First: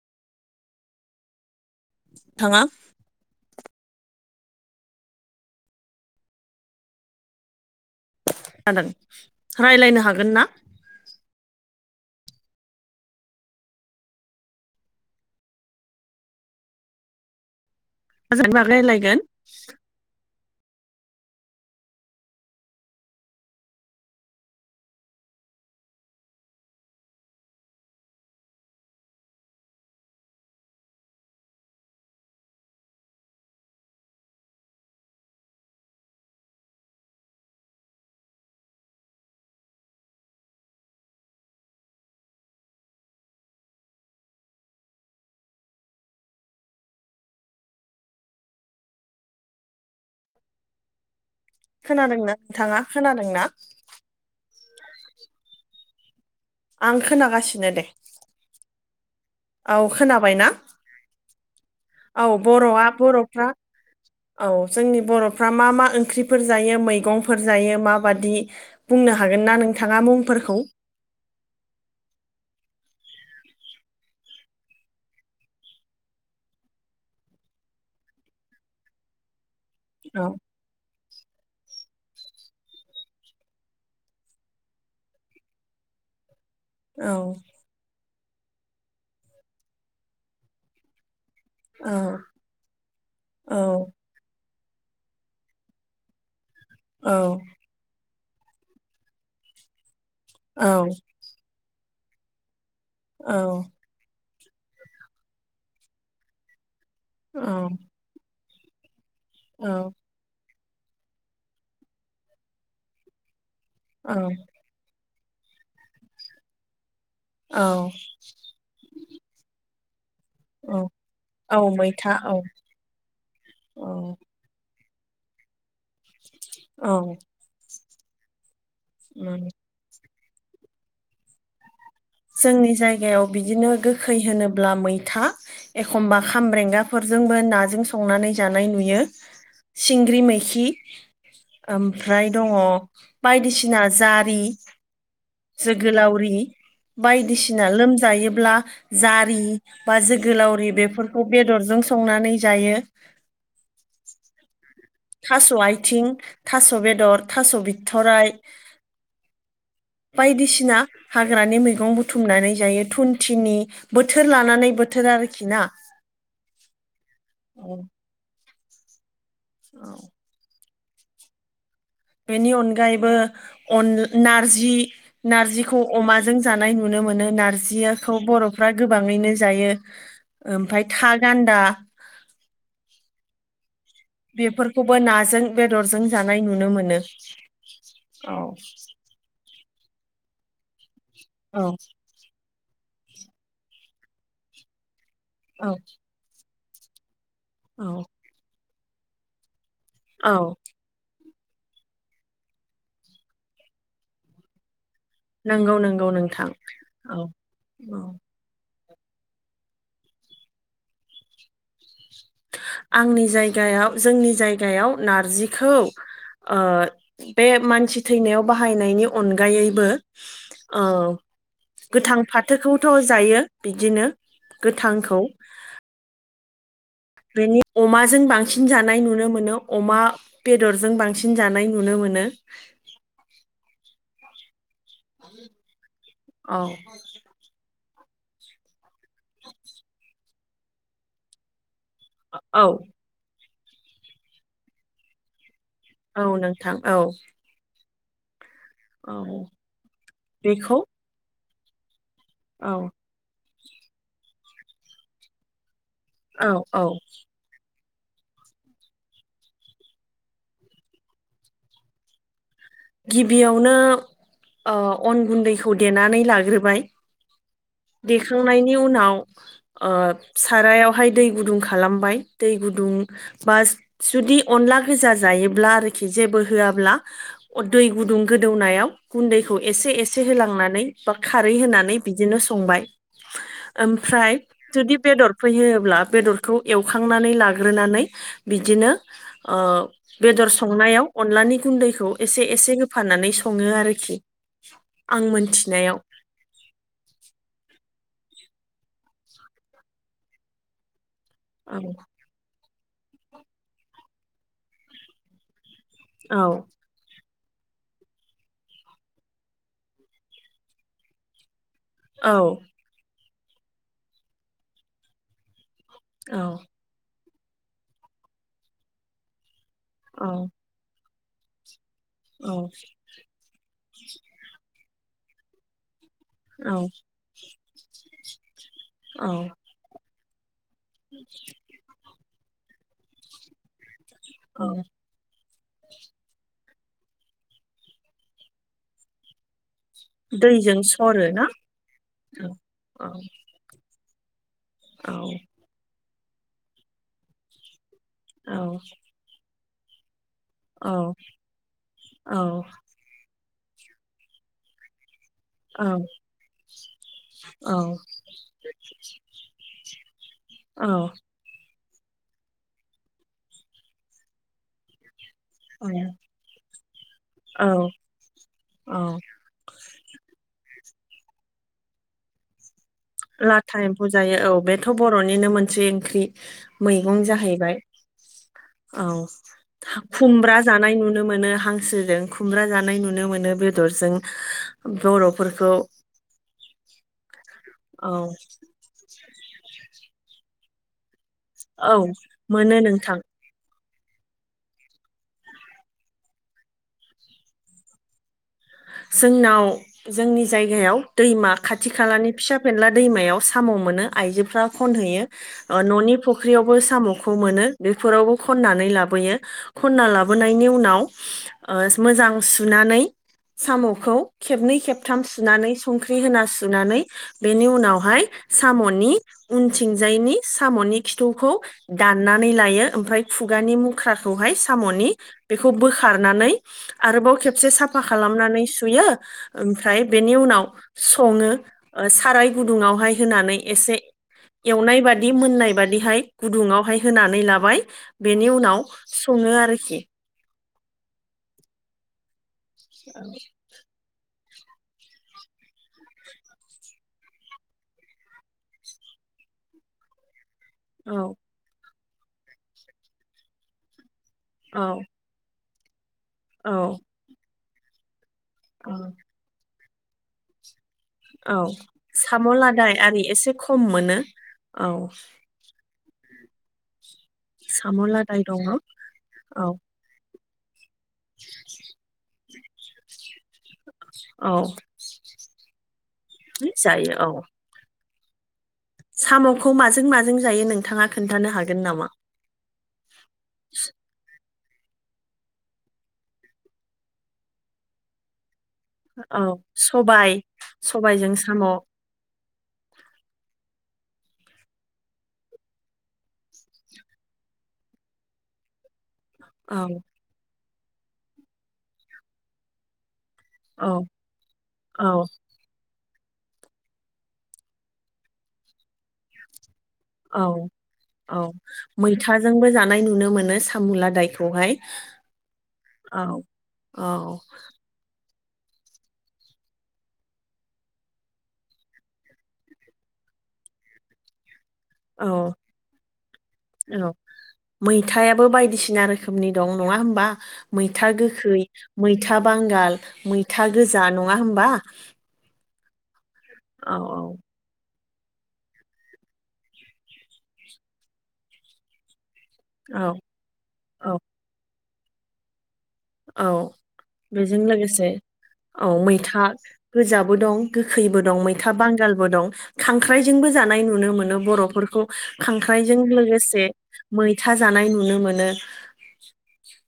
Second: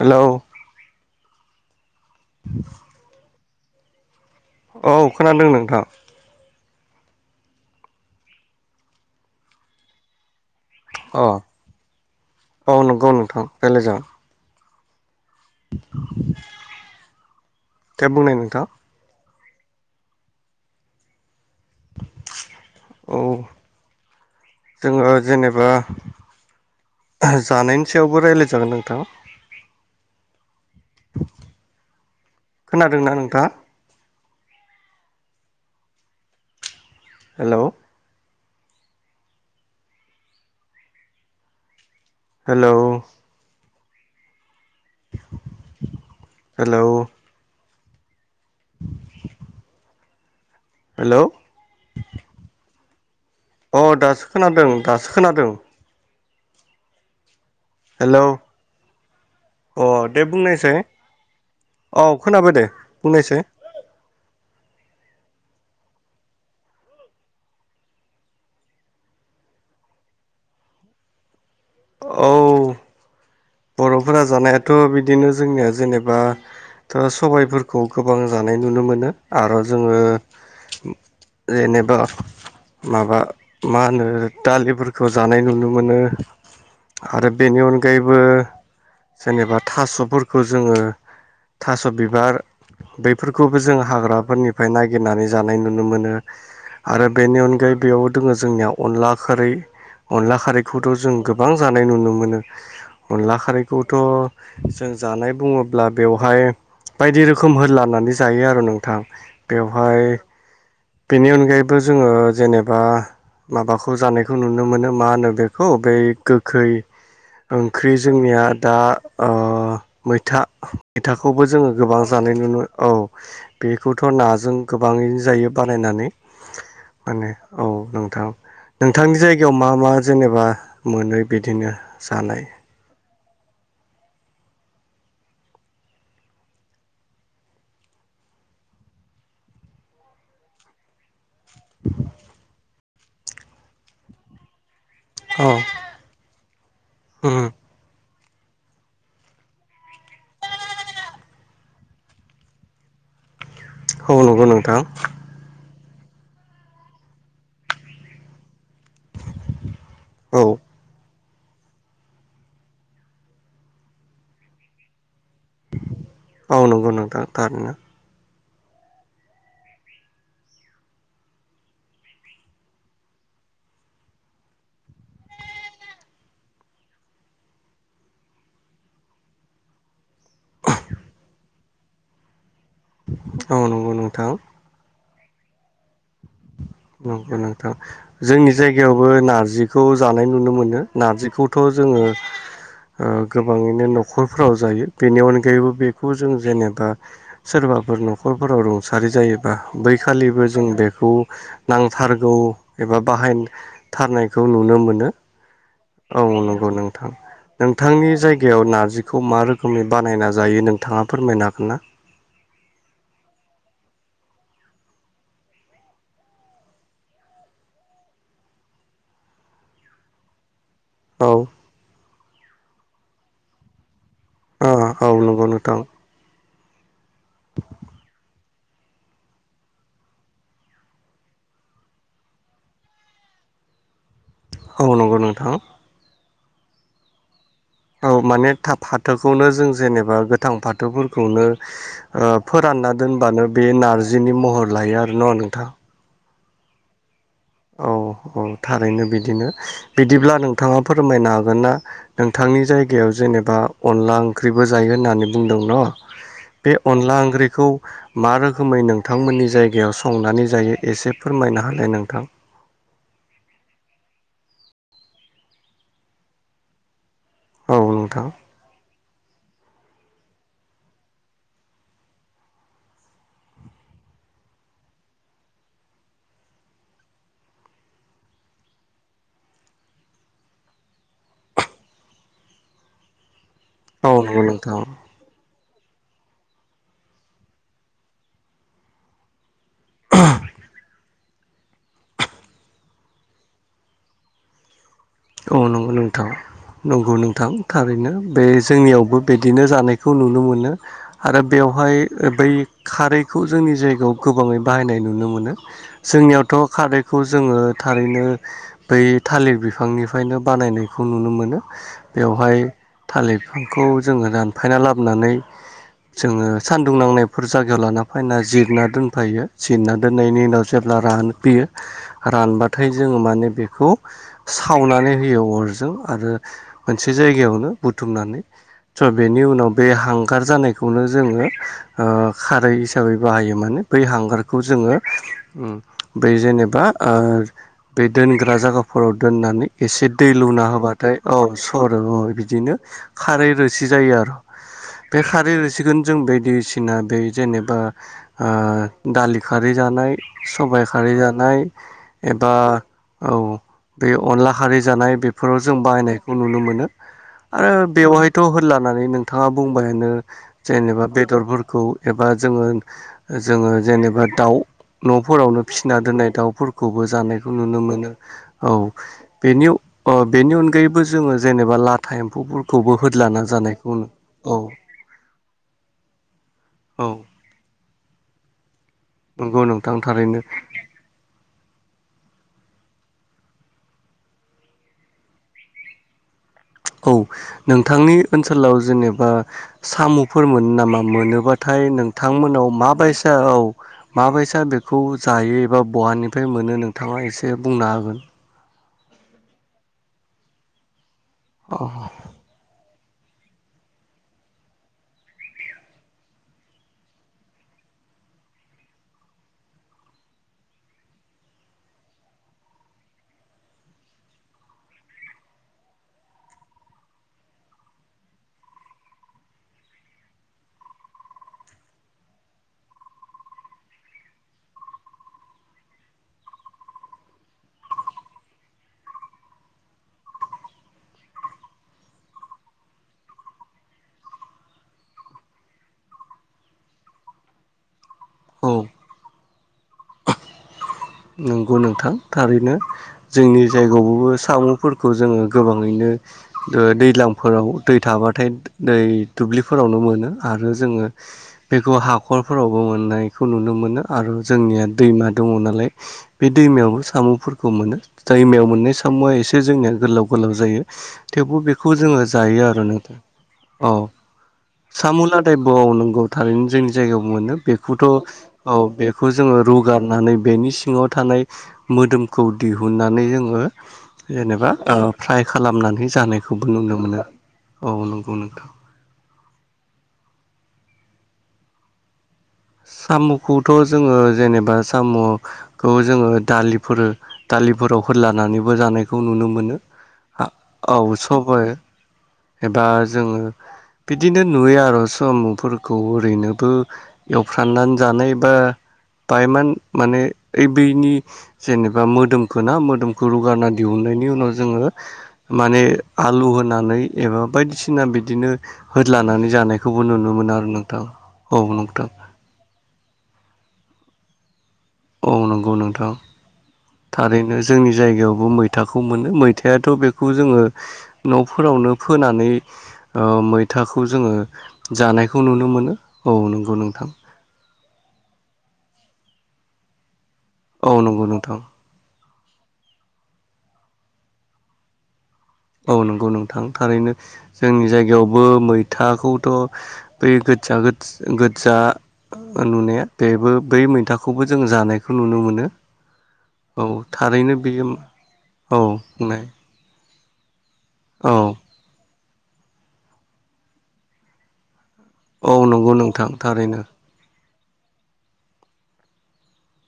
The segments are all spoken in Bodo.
हेलौ थाङा औ खोनादों नोंथां। जादों राय्लायनो हागोन ना अ औ नंगौ नोंथां रायज्लाय जागोन [inaudible] बुंनाय गोजोन नोंथां बागै रायलायगोन औ जोङो जेनेबा ओ जानायनि सायावबो राय्लायजागोन नोंथां खोनादोंना नोंथांआ हेलौ हेलौ हेलौ हेलौ खोनादोंना नोंथाङा खोनादों अ दासो खोनादों दासो खोनादों आं खोनागासिनो दे हेलौ औ अ दे खोनाबायनाा बुंनायसाय औ खोनाबाय दे बर'आ बुंनायसाय बर'फ्रा औ जोंनि बर'फ्रा मा मा ओंख्रिफोर जायो मैगंफोर जायो माबादि बुंनो हागोनना नोंथाङा मुंफोरखौ? औ। बर'फोरा जानायाथ' बिदिनो जोंनिया जेनेबा सबायफोरखौ गोबां जानाय नुनो मोनो आरो जोङो औ। जेनेबा माबा मा होनो दालिफोरखौ जानाय नुनो मोनो। औ आरो बेनि अनगायैबो जेनेबा थास'फोरखौ जोङो थास' औ बिबार औ बैफोरखौबो जों हाग्राफोरनिफ्राय नागिरनानै जानाय नुनो मोनो। आरो औ बेनि अनगायै बेयाव दङो जोंनिया अनला खोरै अनला औ खारैखौथ' जों गोबां जानाय नुनो मोनो। औ थ' जों जानाय बुङोब्ला बेवहाय बायदि रोखोम हो लानानै जायो आरो नोंथां बेवहाय बेनि अनगायैबो जोङो जेनेबा माबाखौ औ जानायखौ नुनो मोनो मा होनो बेखौ बै गोखै औ ओंख्रि जोंनिया दा ओ मैथा औ मैथाखौबो औ जोङो गोबां मैथा औ जानाय नुनो औ बेखौथ' नाजों गोबाङैनो जायो बानायनानै औ माने औ नोंथां। नोंथांनि औ जायगायाव मा मा जेनेबा मोनो बिदिनो जानाय जोंनि जायगायाव बिदिनो गोखै होनोब्ला मैथा एखमबा खामब्रेंगाफोरजोंबो नाजों संनानै जानाय नुयो सिंग्रि मैखि ओमफ्राय दङ बायदिसिना जारि औ जोगोलावरि उम बायदिसिना लोमजायो ब्ला जारि बा जोगोलावरि बेफोरखौ बेदरजों संनानै जायो। [inaudible] औ नंगौ नोंथां। थास' आथिं थास' बेदर थास' बिथथराइ औ बायदिसिना हाग्रानि मैगं बुथुमनानै जायो थुनथिनि बोथोर लानानै बोथोर आर औ नंगौ नोंथां औ थारैनो। औ। बेनि अनगायैबोन अन नारजि नारजिखौ अमाजों जानाय नुनो मोनो नारजिखौ बर'फ्रा गोबाङैनो जायो। ओमफ्राय था गान्दा औ नंगौ। नोंथां बेफोरखौबो नाजों बेदरजों जानाय नुनो मोनो नंगौ नोंथां औ जोंनि जायगायावबो नारजिखौ जानाय नुनो मोनो। नारजिखौथ' औ जोङो ओ गोबाङैनो न'खरफ्राव जायो। बेनि अनगायैबो औ बेखौ जों जेनेबा सोरबाफोर न'खरफोराव रुंसारि जायोबा औ बैखालिबो जों बेखौ नांथारगौ एबा बाहायथारनायखौ नुनो मोनो। नंगौ नंगौ औ नोंथां नंगौ नोंथां औ औ नोंथांनि जायगायाव ना जिखौ मा रोखोमनि बानायना जायो नोंथाङा फोरमायनो हागोन ना? आंनि जायगायाव जोंनि जायगायाव नारजिखौ ओ बे मानसि थैनायाव बाहायनायनि अनगायैबो औ गोथां फाथोखौथ' जायो बिदिनो ओ औ गोथांखौ नंगौ नोंथां बिनि अमाजों बांसिन बांसिन जानाय नुनो मोनो अमा बेदरजों बांसिन जानाय नुनो मोनो। [inaudible] औ नंगौ नोंथां औ। औ माने फाथोखौनो जों जेनेबा गोथां फाथोफोरखौनो औ फोरानना दोनबानो बे नारजिनि महर लायो आरो न' नोंथां। औ नोंथां औ। औ औ थारैनो औ बिदिनो बिदिब्ला नोंथाङा बेखौ फोरमायनो हागोन ना? नोंथांनि औ जायगायाव जेनेबा अनला ओंख्रिबो जायो होननानै बुंदों न औ बे औ अनला ओंख्रिखौ मा रोखोमै नोंथांमोननि जायगायाव संनानै जायो एसे फोरमायना होनाय नोंथां। गिबियावनो अन गुन्दैखौ देनानै लाग्रोबाय औ नोंथां देखांनायनि उनाव ओ सारायावहाय दै गुदुं खालामबाय दै गुदुं बा जुदि अनला गोजा जायोब्ला आरोखि जेबो होआब्ला दै गुदुं गोदौनायाव गुन्दैखौ एसे एसे होलांनानै बा खारै होनानै बिदिनो संबाय औ ओमफ्राय नंगौ नोंथां औ जुदि बेदर थुफैहयोब्ला बेदरखौ एवखांनानै लाग्रोनानै बिदिनो ओ बेदर संनायाव अनलानि गुन्दैखौ एसे एसे होफाननानै सङो आरोखि आं औ नंगौ मोनथिनायाव नोंथां नंगौ नोंथां थारैनो। बे जोंनियावबो बिदिनो जानायखौ नुनो मोनो आरो औ बेवहाय बै खारैखौ जोंनि जायगायाव गोबाङै बाहायनाय नुनो मोनो औ जोंनियावथ खारैखौ जोङो थारैनो बै थालिर बिफांनिफ्रायनो बानायनायखौ नुनो मोनो औ बेवहाय थालिर बिफांखौ जोङो दानफायना लाबोनानै औ जोङो सान्दुं नांनायफोर जायगायाव लाना फैना जिरना दोनफायो जिरना औ दोननायनि उनाव जेब्ला रानफैयो औ रानबाथाय जोङो माने बेखौ खावनानै होयो अरजों आरो औ मोनसे जायगायावनो बुथुमनानै स बेनि औ उनाव बे हांगार जानाय खौनो जोङो ओ खारै हिसाबै बाहायो मानो बै हांगारखौ औ जोङो उम बै जेनेब बा ओ बे दोनग्रा जायगाफोराव दोननानै एसे दै लुना दैजों होबाथाय सरो औ ना सर औ बिदिनो औ खारै रोसि जायो आरो बे औ खारै रोसिखोनो जों बायदिसिना दै जेनेबा आ औ दालि खारै जानाय सबाइ औ खारै जानाय औ एबा औ बे अनला खारै जानाय बेफोराव जों औ बाहायनायखौ नुनो मोनो आरो बेवहायथ होदलानानै नोंथाङा बुंबायानो जेनेबा औ बेदरफोरखौ एबा जोङो जोङो जेनेबा दाउ न फोरावनो फिसिना दोन्नाय दाउफोरखौबो जानायखौ नुनो औ मोनो औ बेनि अ बेनि अनगायैबो जोङो जेनेबा लाथा एम्फौफोर लाथा एम्फौ जायो औ बेथ बरनिनो मोनसे ओंख्रि औ मैगं जाहैबाय औ नंगौ नोंथां थारैनो खुमब्रा जानाय नुनो मोनो हां सोजों खुमब्रा जानाय नुनो मोनो बेदरजों बरफोरखौ औ औ नोंथांनि ओनसोलाव जेनेबा सामफोर मोनो नामा मोनो? बाथाय औ नोंथांमोनाव मोनो नोंथां माबायसा औ माबायसा बेखौ जायो एबा बहानिफ्राय मोनो नोंथांङा एसे बुंनो हागोन? जोंनाव जोंनि जायगायाव दैमा खाथि खालानि फिसा फेनला दैमायाव साम मोनो आइजोफोरा खनहैयो ननि फुख्रियावबो सामखौ मोनो बे फोरावबो खननानै लाबोयो खनना लाबोनायनि उनाव ओ‌ मोजां सुना नै सामखौ खेबनै खेबथाम सुनानै संख्रि होना सुनानै बेनि उनावहाय सामनि उनथिंजायनि सामनि खिथुखौ दान्नानै लायो ओमफ्रा खु गानि मुख्राखौ सामनि बेखौ बोखारनानै आरोबाव खेबसे साफा खालाम नानै सुयो ओमफ्राय बेनि उनाव संङो ओ साराइ गुदुंवावहाइ होनानै एसे एवनाय बादि मोननाय बादिहाय गुदुंवाहाय होनानै लाबाय बेनि औ उनाव संङो आरोखि नंगौ नोंथां थारैनो जोंनि जायगायावबो सामफोरखौ जोङो गोबांङैनो ओ दैज्लांफोराव दै थाबाथाय दै [unintelligible] ब्लिफोरावनो मोनो आरो जोङो औ बेखौ हाखरफोरावबो मोननायखौ नुनो मोनो आरो जोंनिया औ दैमा दंङ नालाय बे दैमायावबो औ सामफोरखौ मोनो दैमायाव मोननाय औ सामुआ एसे जोंनिया गोलाव गोलाव जायो औ थेवबो बेखौ जोङो साम' जायो आरो लादाय नोंथां आरि एसे खम अ मोनो औ सामु लादाइब नों [unintelligible] थारैनो जोंनि जायगायाव मोनो साम' बेखौथ लादाय दङ औ बेखौ जोङो औ रुगारनानै बेनि सिंङाव थानाय मोदोमखौ दिहुननानै जोङो औ जेनेबा ओ फ्राय खालामनानै जानायखौबो नुनो जायो मोनो औ औ‌ नों गौ नोंथां सामखौ माजों माजों जायो नोंथांङा खोन्थानो हागोन नामा? साम खौथ जोङो जेनेब बा सामखौ जोङो दालिफोर दालिफोराव होदलानानै बो जानायखौ औ नुनो मोनो सबाय औ सबायजों साम' सबाय औ एबा जोङो बिदिनो नुयो आरो साम'फोरखौ ओरैनोबो एवफ्राननानै जानाय बा बायमान औ माने ओइ बैनि जेनेबा मोदोमखो ना मोदोम रुगारना दिहुननायनि उनाव जोङो औ माने आलु होनानै एबा बायदिसिना बिदिनो होदलानानै जानाय खौबो नुनो मोनो आरो नोंथां औ नोंथां। थाजोंबो जानाय नुनो मोनो सामुला दायखौहाय। औ नंगौ नोंथां औ थारैनो जोंनि जायगायाव मैथाखौ मोनो मैथायाथ बेखौ जोङो नफोरावनो फोनानै ओ मैथाखौ जोङो औ जानायखौ नुनो मोनो औ नंगौ नोंथां औ मैथायाबो बायदिसिना रोखोमनि दं नङा होमबा औ मैथा नंगौ नोंथां गोखै मै था बांगाल मैथा गोजा नङा होमबा। औ नंगौ नोंथां औ थारैनो औ जोंनि जायगा बेयावबो मैथाखौथ बै गोदजा गोदजा नुनाया औ बेबो बै औ मैथाखौबो जों जानायखौ नुनो मोनो। औ थारैनो बेजों बेयो लोगोसे औ मैथा। गोजाबो दं गोखैबो औ दं मैथा बांगाल। बो दं खांख्रायजोंबो जानाय नुनो मोनो बर'फोरखौ। औ नंगौ खांख्राइजों नोंथां लोगोसे थारैनो मै था जानाय नुनो मोनो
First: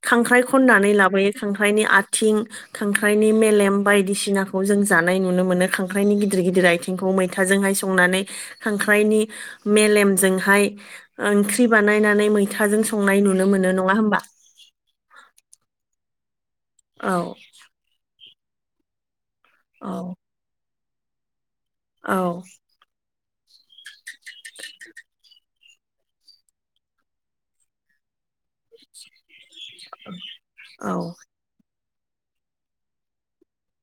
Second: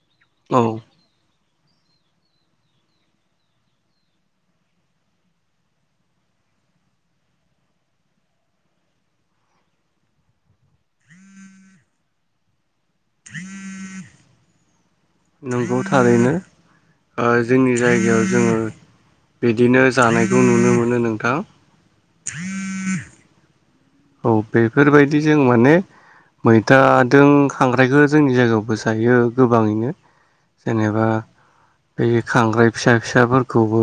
खांख्राइ औ खननानै लाब नि खांख्रायनि आथिं खांख्रायनि मेलेम बायदिसिनाखौ जों जानाय नुनो मोनो खांख्रायनि गिदिर गिदिर आथिंखौ मैथाजोंहाय संनानै खांख्राइनि मेलेमजोंहाय ओंख्रि बानायनानै मैथाजों संनाय नुनो मोनो नङा होमबा। नंगौ थारैनो ओ औ जोंनि जायगायाव जोङो बिदिनो औ जानायखौ नुनो मोनो नोंथां। औ। औ बेफोरबायदि जों माने मैथाजों खांख्रायखौ जोंनि जायगायावबो जायो। गोबाङैनो औ जेनेबा बे खांख्राय फिसा फिसाफोरखौबो।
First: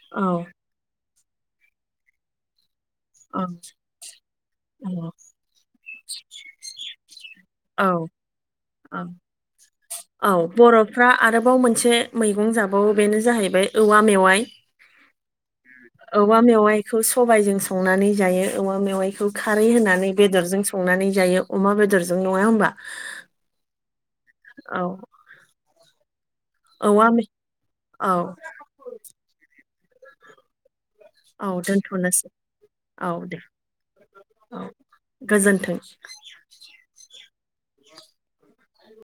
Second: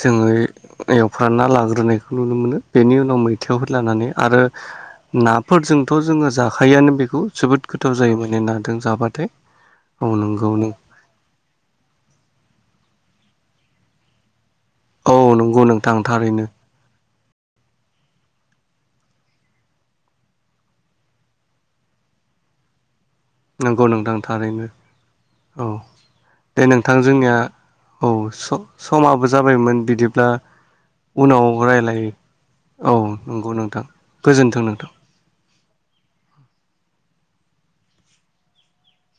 जोङो औ एवफ्रा ना लाग्रोनायखौ नुनो मोनो बेनि उनाव औ मैथायाव होलानानै। आरो औ नाफोरजोंथ' जोङो जाखायोआनो बेखौ जोबोद गोथाव औ जायो माने नाजों औ जाबाथाय। औ नंगौ नों बर'फ्रा आरोबाव मोनसे मैगं जाबावो बेनो जाहैबाय औवा मेवाइ। औ नंगौ नोंथां औवा थारैनो मेवाइखौ सबाइजों संनानै जायो औवा मेवाइखौ खारै होनानै बेदरजों संनानै जायो अमा बेदरजों। नङा होमबा। नंगौ नोंथां थारैनो औ औ। दे नोंथां औवा मे- जोंनिया औ सम समाबो जाबायमोन बिदिब्ला। उनाव औ रायलाय दोनथ'नोसै औ नंगौ नोंथां गोजोनथों औ नोंथां। गोजोन्थों [inaudible]